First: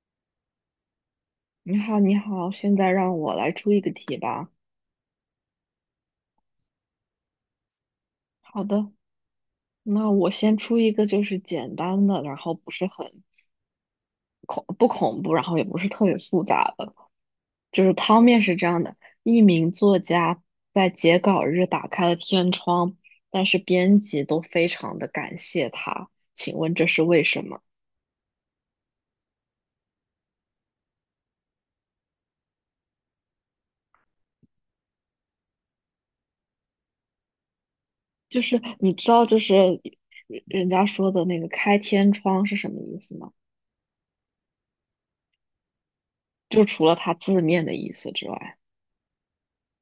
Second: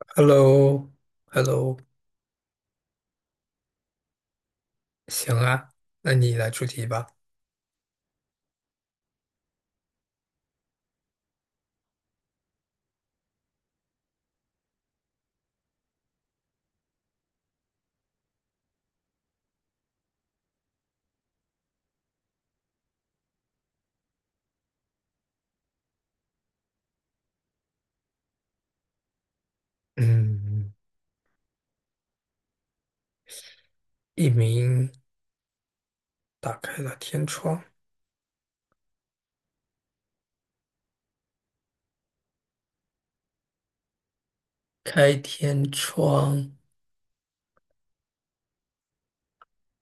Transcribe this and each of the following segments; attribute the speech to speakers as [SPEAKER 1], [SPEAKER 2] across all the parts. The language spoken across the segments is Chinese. [SPEAKER 1] h e l l o h e l l o
[SPEAKER 2] 你好，你好，现在让我来出一个题吧。
[SPEAKER 1] 行啊，那你来出题吧。
[SPEAKER 2] 好的，那我先出一个，就是简单的，然后不是很恐不恐怖，然后也不是特别复杂的。就是汤面是这样的：一名作家在截稿日打开了天窗，但是编辑都非常的感谢他。请问这是为什么？
[SPEAKER 1] 嗯，一鸣打开了天窗，
[SPEAKER 2] 就是你知道，就是人家说的那个开天窗是什么意思吗？
[SPEAKER 1] 开天窗，
[SPEAKER 2] 就除了它字面的意思之外。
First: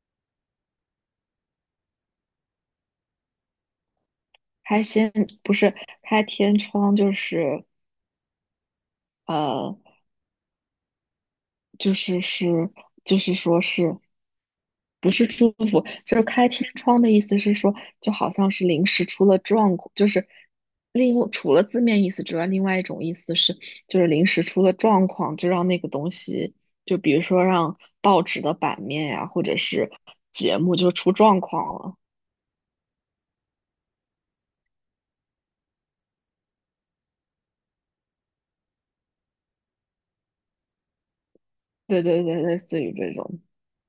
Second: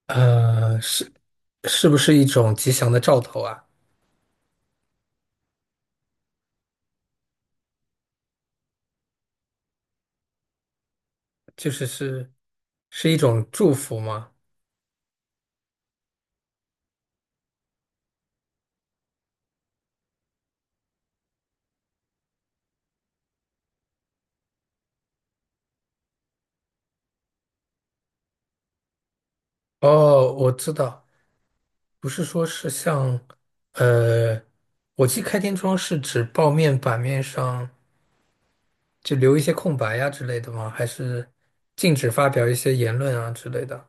[SPEAKER 1] 呃，是是不是一种吉祥的兆头啊？
[SPEAKER 2] 开先不是开天窗，就是呃，
[SPEAKER 1] 就是
[SPEAKER 2] 就是
[SPEAKER 1] 是
[SPEAKER 2] 是
[SPEAKER 1] 是一
[SPEAKER 2] 就是
[SPEAKER 1] 种
[SPEAKER 2] 说
[SPEAKER 1] 祝福
[SPEAKER 2] 是
[SPEAKER 1] 吗？
[SPEAKER 2] 不是祝福？就是开天窗的意思是说，就好像是临时出了状况，就是另除了字面意思之外，另外一种意思是，就是临时出了状况，就让那个东西，就比如说让报纸的版面呀、或者是
[SPEAKER 1] 哦，我
[SPEAKER 2] 节
[SPEAKER 1] 知
[SPEAKER 2] 目就
[SPEAKER 1] 道，
[SPEAKER 2] 出状况了。
[SPEAKER 1] 不是说是像，呃，我记开天窗是指报面版面上就留一些空白呀、之类的吗？还是禁
[SPEAKER 2] 对
[SPEAKER 1] 止
[SPEAKER 2] 对
[SPEAKER 1] 发
[SPEAKER 2] 对，
[SPEAKER 1] 表一
[SPEAKER 2] 类
[SPEAKER 1] 些
[SPEAKER 2] 似于
[SPEAKER 1] 言
[SPEAKER 2] 这
[SPEAKER 1] 论啊
[SPEAKER 2] 种，
[SPEAKER 1] 之类的？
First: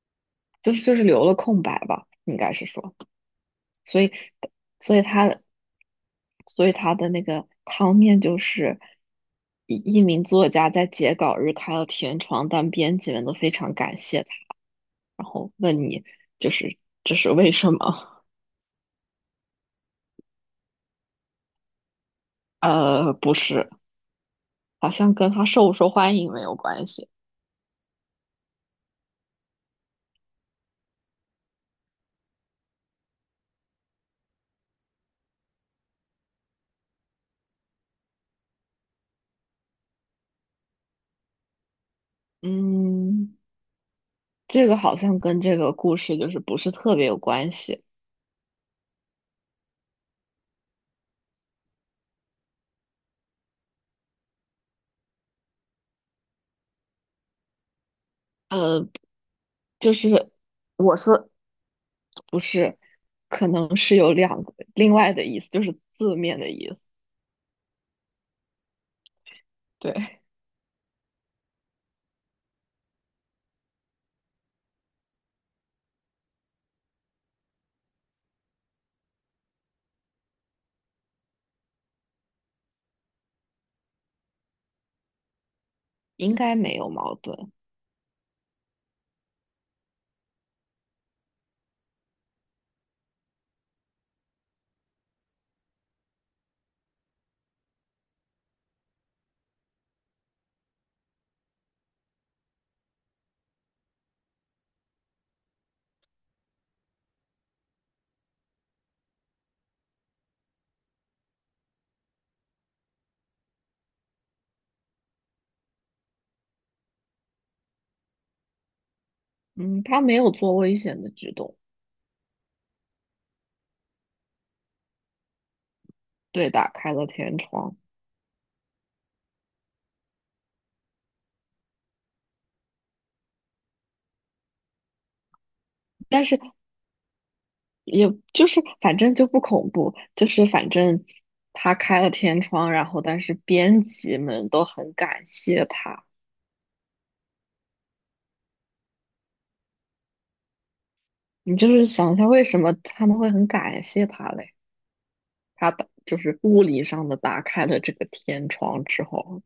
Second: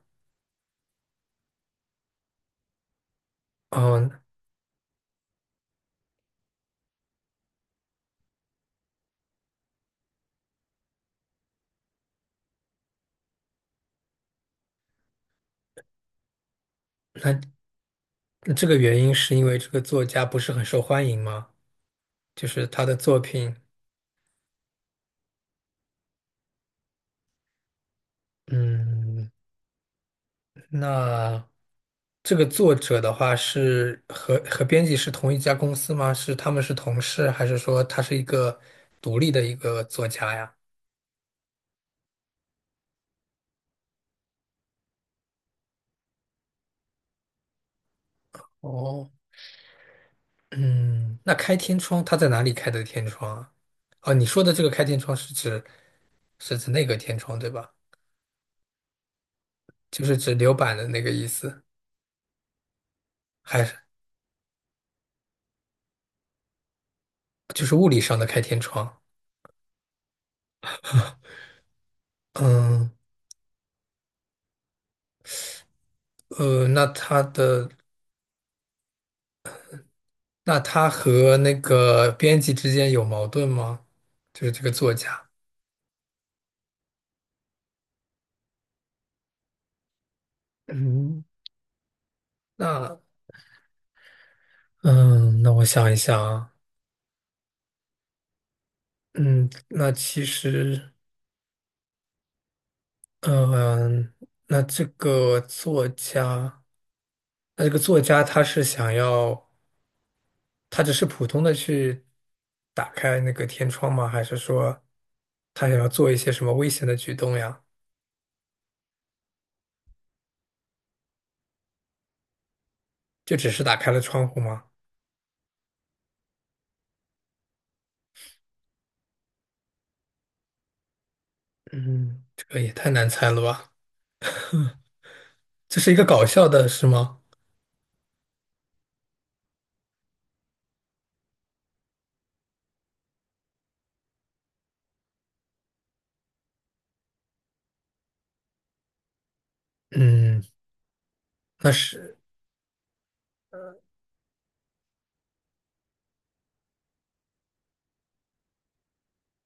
[SPEAKER 2] 就是留了空白吧，应该是说。所
[SPEAKER 1] 哦，
[SPEAKER 2] 以所以他，所以他的那个汤面就是一名作家在截稿日开了天窗，但编辑们都非常感谢他，然后问你就是这是为
[SPEAKER 1] 那
[SPEAKER 2] 什么？
[SPEAKER 1] 那这个原因是因为这个作家不是很受欢迎吗？就是他的作
[SPEAKER 2] 不
[SPEAKER 1] 品，
[SPEAKER 2] 是，好像跟他受不受欢迎没有关系。
[SPEAKER 1] 嗯，那这个作者的话是和编辑是同一家公司吗？是他们是同事，还是说他是一个独立的一个作家呀？
[SPEAKER 2] 嗯，这个好像跟这个故事就是不是特别有关系。
[SPEAKER 1] 哦，嗯，那开天窗他在哪里开的天窗啊？哦，你说的这个开天窗是指那个天窗对吧？
[SPEAKER 2] 呃，就
[SPEAKER 1] 就是
[SPEAKER 2] 是
[SPEAKER 1] 指留板的
[SPEAKER 2] 我
[SPEAKER 1] 那个意
[SPEAKER 2] 说
[SPEAKER 1] 思，
[SPEAKER 2] 不是，可
[SPEAKER 1] 还是
[SPEAKER 2] 能是有两个另外的意思，就是字面的意思。
[SPEAKER 1] 就是物理上的开天窗？
[SPEAKER 2] 对，
[SPEAKER 1] 嗯。呃，那他的那他和那个编辑之间有矛盾吗？就是这个作家。
[SPEAKER 2] 应该没有矛盾。
[SPEAKER 1] 嗯，那嗯，那我想一想啊，嗯，那其实嗯，那这个作家，他是想要，他只是普通的去打开那个天窗吗？还是说他想要做一些什么危险的举动呀？
[SPEAKER 2] 嗯，他没有做危险的举动，
[SPEAKER 1] 就只是打开了窗户吗？
[SPEAKER 2] 对，打开了天窗，
[SPEAKER 1] 嗯，这个也太难猜了吧。这是一个搞
[SPEAKER 2] 但是
[SPEAKER 1] 笑的，是吗？
[SPEAKER 2] 也就是反正就不恐怖，就是反正他开了天窗，然后但是编辑们都很感谢他。
[SPEAKER 1] 嗯，
[SPEAKER 2] 你就
[SPEAKER 1] 那
[SPEAKER 2] 是想一
[SPEAKER 1] 是
[SPEAKER 2] 下，为什么他们会很感谢他嘞？就是物理上的打开了这个天窗之后。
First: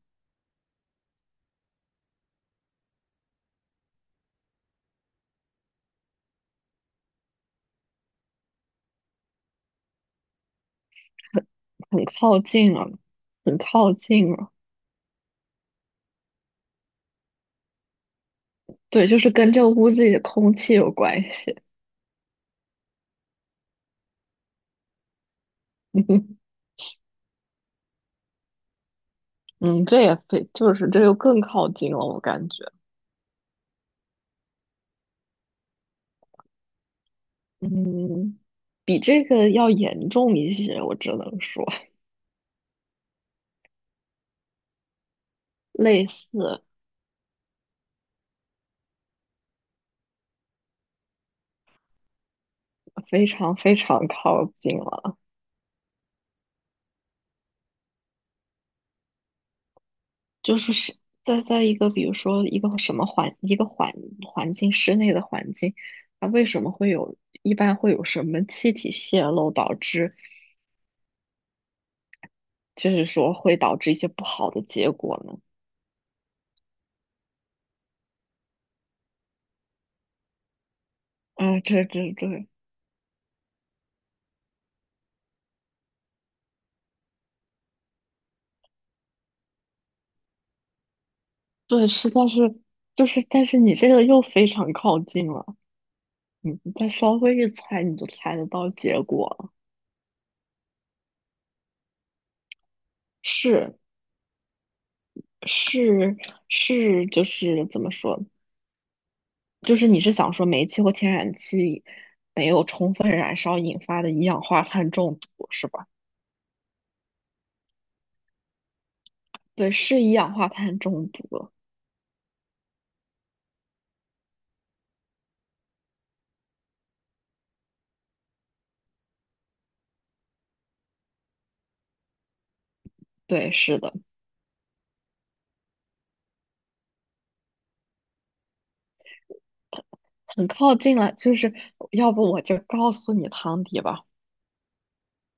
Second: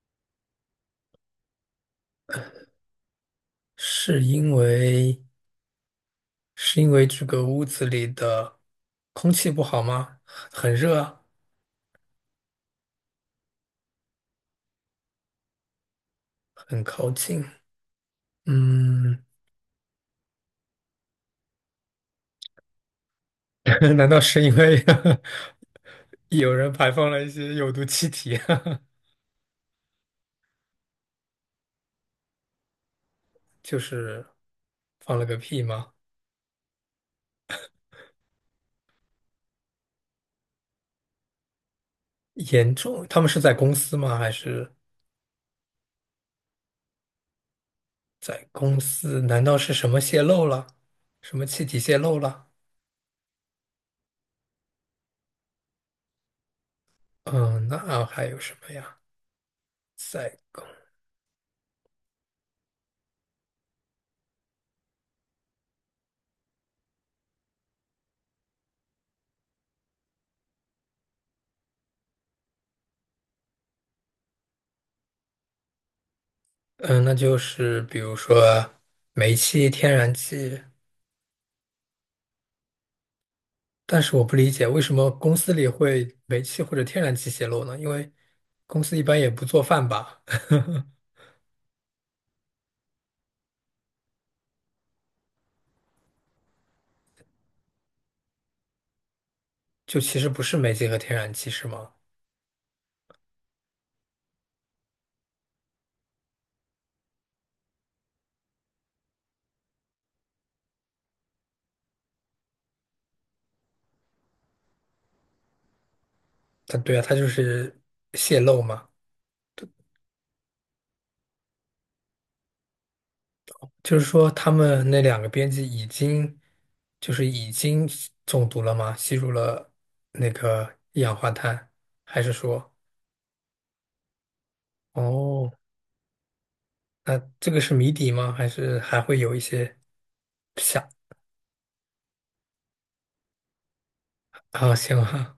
[SPEAKER 1] 是因为是因为这个屋子里的空气不好吗？很热啊，
[SPEAKER 2] 很很靠近了，很靠近了。
[SPEAKER 1] 很靠近。
[SPEAKER 2] 对，就
[SPEAKER 1] 嗯，
[SPEAKER 2] 是跟这个屋子里的空气有关系。
[SPEAKER 1] 难道是因为
[SPEAKER 2] 嗯
[SPEAKER 1] 有人排放了一些有毒气体？
[SPEAKER 2] 嗯，这也非就是这又更靠近了，我感觉，
[SPEAKER 1] 就是放了个屁吗？
[SPEAKER 2] 嗯，比这个要严重一些，我只能说
[SPEAKER 1] 严重，他们是在公司吗？还是
[SPEAKER 2] 类似，
[SPEAKER 1] 在公司？难道是什么泄漏了？什么气体泄漏了？
[SPEAKER 2] 非常非常靠近了，
[SPEAKER 1] 嗯，那还有什么呀？在。
[SPEAKER 2] 就
[SPEAKER 1] 公
[SPEAKER 2] 是是在一个比如说一个什么环一个环环境室内的环境，它为什么会有一般会有什么气体泄漏导致就是说会导致一些不好的结果呢？
[SPEAKER 1] 嗯，那就是比如说煤气、天然气，
[SPEAKER 2] 啊，这对
[SPEAKER 1] 但是我不理解为什么公司里会煤气或者天然气泄漏呢？因为公司一般也不做饭吧，
[SPEAKER 2] 对是，但是就是，但是你这个又非常靠近了，你再稍微一猜，你就猜得到结果了。
[SPEAKER 1] 就其实不是煤气和天然气是吗？
[SPEAKER 2] 是是是，就是怎么说？就是你是想说煤气或天然气没有充分燃烧引发的一氧化碳中毒是吧？
[SPEAKER 1] 它对啊，它就是泄漏嘛，
[SPEAKER 2] 对，是一氧化碳中毒。
[SPEAKER 1] 就是说他们那两个编辑已经吸中毒了吗？吸入了那个一氧化碳，还是说
[SPEAKER 2] 对，是的，
[SPEAKER 1] 哦？那这个是谜底吗？还是还会有一些
[SPEAKER 2] 很靠
[SPEAKER 1] 想
[SPEAKER 2] 近了。就是要不我就告诉你汤底吧。
[SPEAKER 1] 啊？行啊，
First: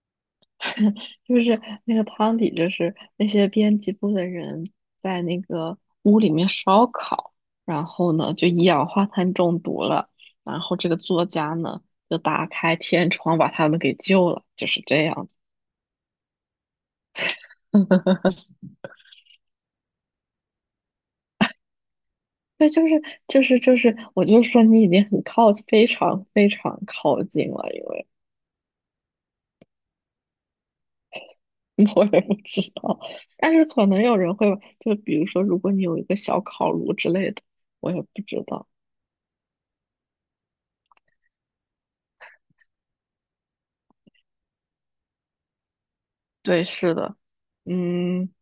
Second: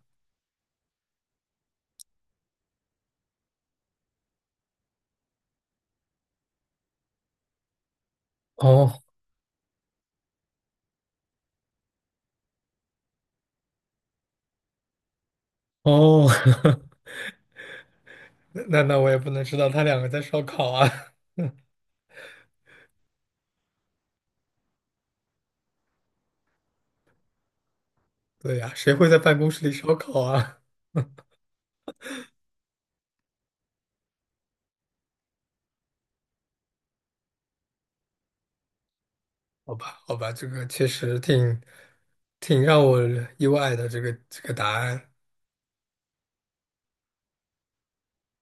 [SPEAKER 2] 就是那个汤底，就是那些编辑部的人在那个屋里面烧烤，然后呢就一氧
[SPEAKER 1] 哦
[SPEAKER 2] 化碳中毒了，然后这个作家呢就打开天窗把他们给救了，就是这样。
[SPEAKER 1] 哦，那我也不能知道他两个在烧烤啊。
[SPEAKER 2] 对，就是，我就说你已经非常非常靠近了，因为
[SPEAKER 1] 对呀，谁会在办公室里烧烤啊？
[SPEAKER 2] 我也不知道，但是可能有人会，就比如说，如果你有一个小烤炉之类的，我也不知道。
[SPEAKER 1] 好吧，好吧，这个确实挺让我意外的，这个答案。
[SPEAKER 2] 对，是的，嗯。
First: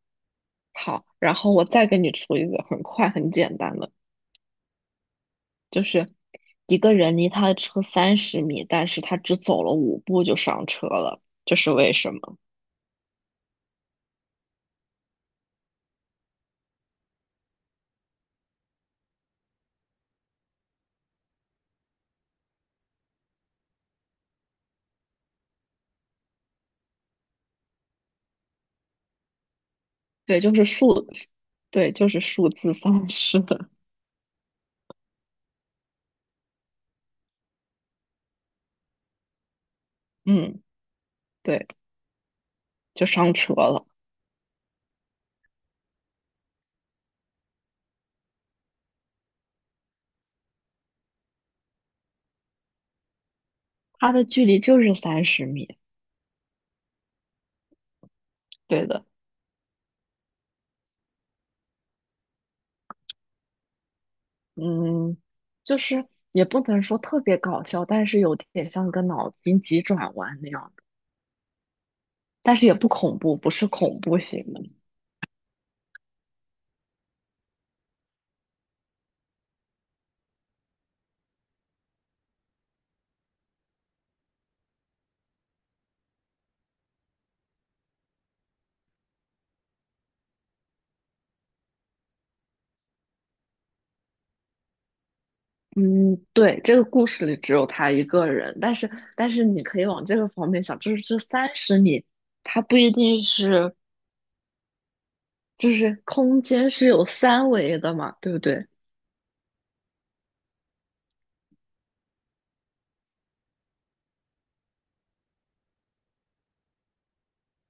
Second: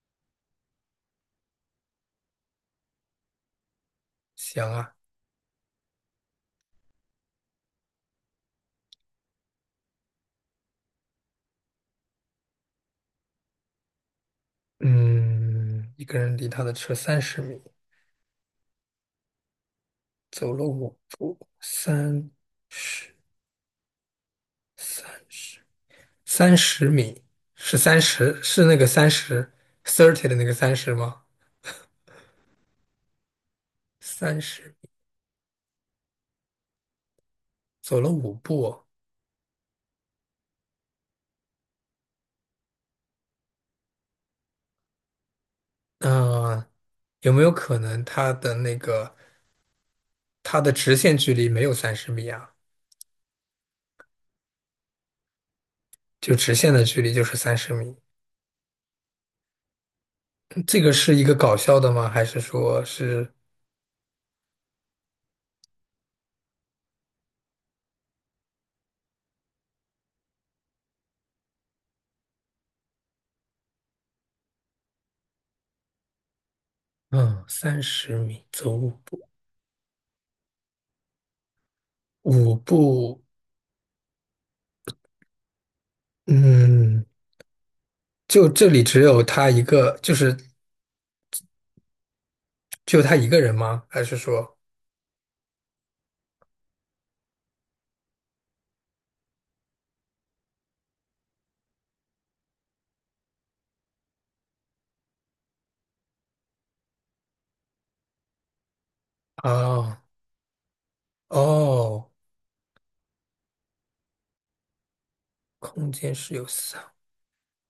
[SPEAKER 2] 好，然后我再给你出一个很快很简单的，
[SPEAKER 1] 行啊，
[SPEAKER 2] 就是一个人离他的车三十米，但是他只走了五步就上车了，这是为什么？
[SPEAKER 1] 嗯，一个人离他的车三十米，走了五步，三十三十。三十米是三十，是那个三十 thirty 的
[SPEAKER 2] 对，
[SPEAKER 1] 那个
[SPEAKER 2] 就是
[SPEAKER 1] 30
[SPEAKER 2] 数，
[SPEAKER 1] 吗？
[SPEAKER 2] 对，就是数字三十。
[SPEAKER 1] 三十走了五步，
[SPEAKER 2] 嗯，对，就上车了。
[SPEAKER 1] 嗯、有没有可能它的直线距离没有三十米啊？
[SPEAKER 2] 它的距离就是三十米，
[SPEAKER 1] 就直线的距离就是三十米，
[SPEAKER 2] 对的。
[SPEAKER 1] 这个是一个搞笑的吗？还是说是
[SPEAKER 2] 嗯，就是也不能说特别搞笑，但是有点像个脑筋急转弯那样的，但是也不恐怖，不是恐怖型的。
[SPEAKER 1] 嗯三十米走五步五步？嗯，就这里只有他一个，就是只有他一个人吗？还是说
[SPEAKER 2] 嗯，对，这个故事里只有他一个人，但是但是你可以往这个方面想，就是这三十米，它不一定是就是空间是有三维的嘛，对不对？
[SPEAKER 1] 啊哦？空间是有四，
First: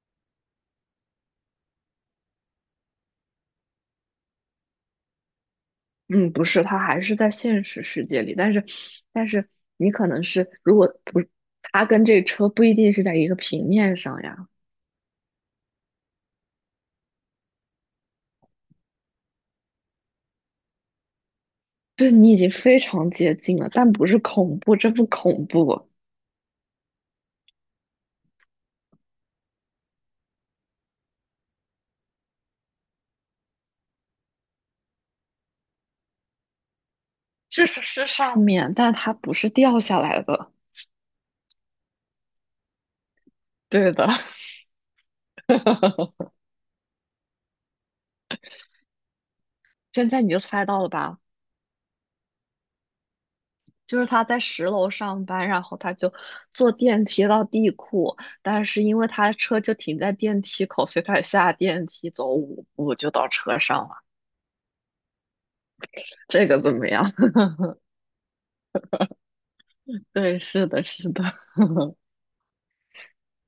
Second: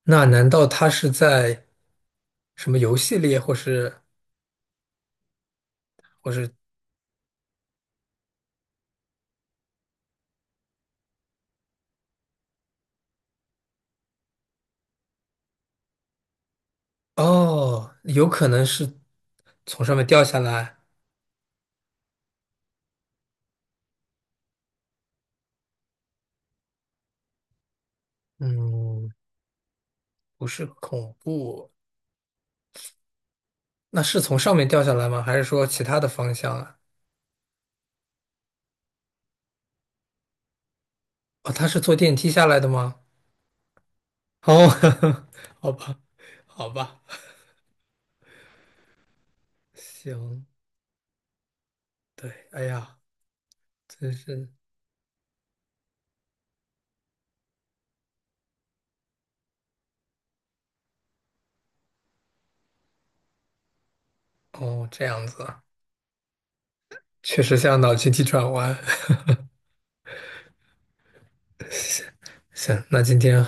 [SPEAKER 1] 那难道他是在什么游戏里，或是
[SPEAKER 2] 嗯，不是，它还是在现实世界里，但是你可能是如果不，它跟这车不一定是在一个平面上呀，
[SPEAKER 1] 哦，有可能是从上面掉下来？
[SPEAKER 2] 对你已经非常接近了，但不是恐怖，这不恐怖，
[SPEAKER 1] 嗯，不是恐怖，那是从上面掉下来吗？还是说其他的方向啊？
[SPEAKER 2] 这是上面，但它不是掉下来的，
[SPEAKER 1] 哦，他是坐电梯下来的吗？
[SPEAKER 2] 对的。
[SPEAKER 1] 哦，好吧，好吧，
[SPEAKER 2] 现在你就
[SPEAKER 1] 行，
[SPEAKER 2] 猜到了吧？
[SPEAKER 1] 对，哎呀，
[SPEAKER 2] 就是
[SPEAKER 1] 真
[SPEAKER 2] 他在
[SPEAKER 1] 是
[SPEAKER 2] 10楼上班，然后他就坐电梯到地库，但是因为他的车就停在电梯口，所以他下电梯走五步就到车上了。
[SPEAKER 1] 哦，这样子啊，
[SPEAKER 2] 这个怎么样？
[SPEAKER 1] 确 实像脑筋急转弯。
[SPEAKER 2] 对，是的，是的，
[SPEAKER 1] 行，那今天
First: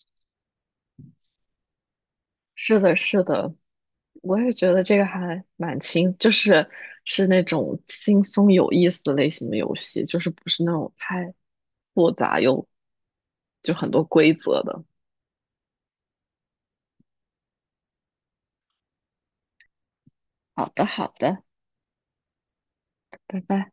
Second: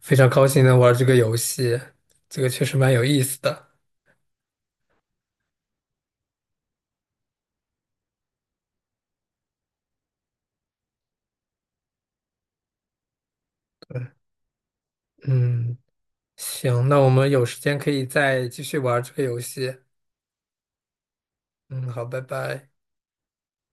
[SPEAKER 1] 非常高兴能玩这个游戏，这个确实
[SPEAKER 2] 是
[SPEAKER 1] 蛮
[SPEAKER 2] 的，
[SPEAKER 1] 有意
[SPEAKER 2] 是
[SPEAKER 1] 思
[SPEAKER 2] 的，
[SPEAKER 1] 的。
[SPEAKER 2] 我也觉得这个还蛮轻，是那种轻松有意思类型的游戏，就是不是那种太复杂又就很多规则的。
[SPEAKER 1] 嗯，行，那我们有时间可以再继续玩这个游戏。
[SPEAKER 2] 好的，好的，
[SPEAKER 1] 嗯，好，拜拜。
[SPEAKER 2] 拜拜。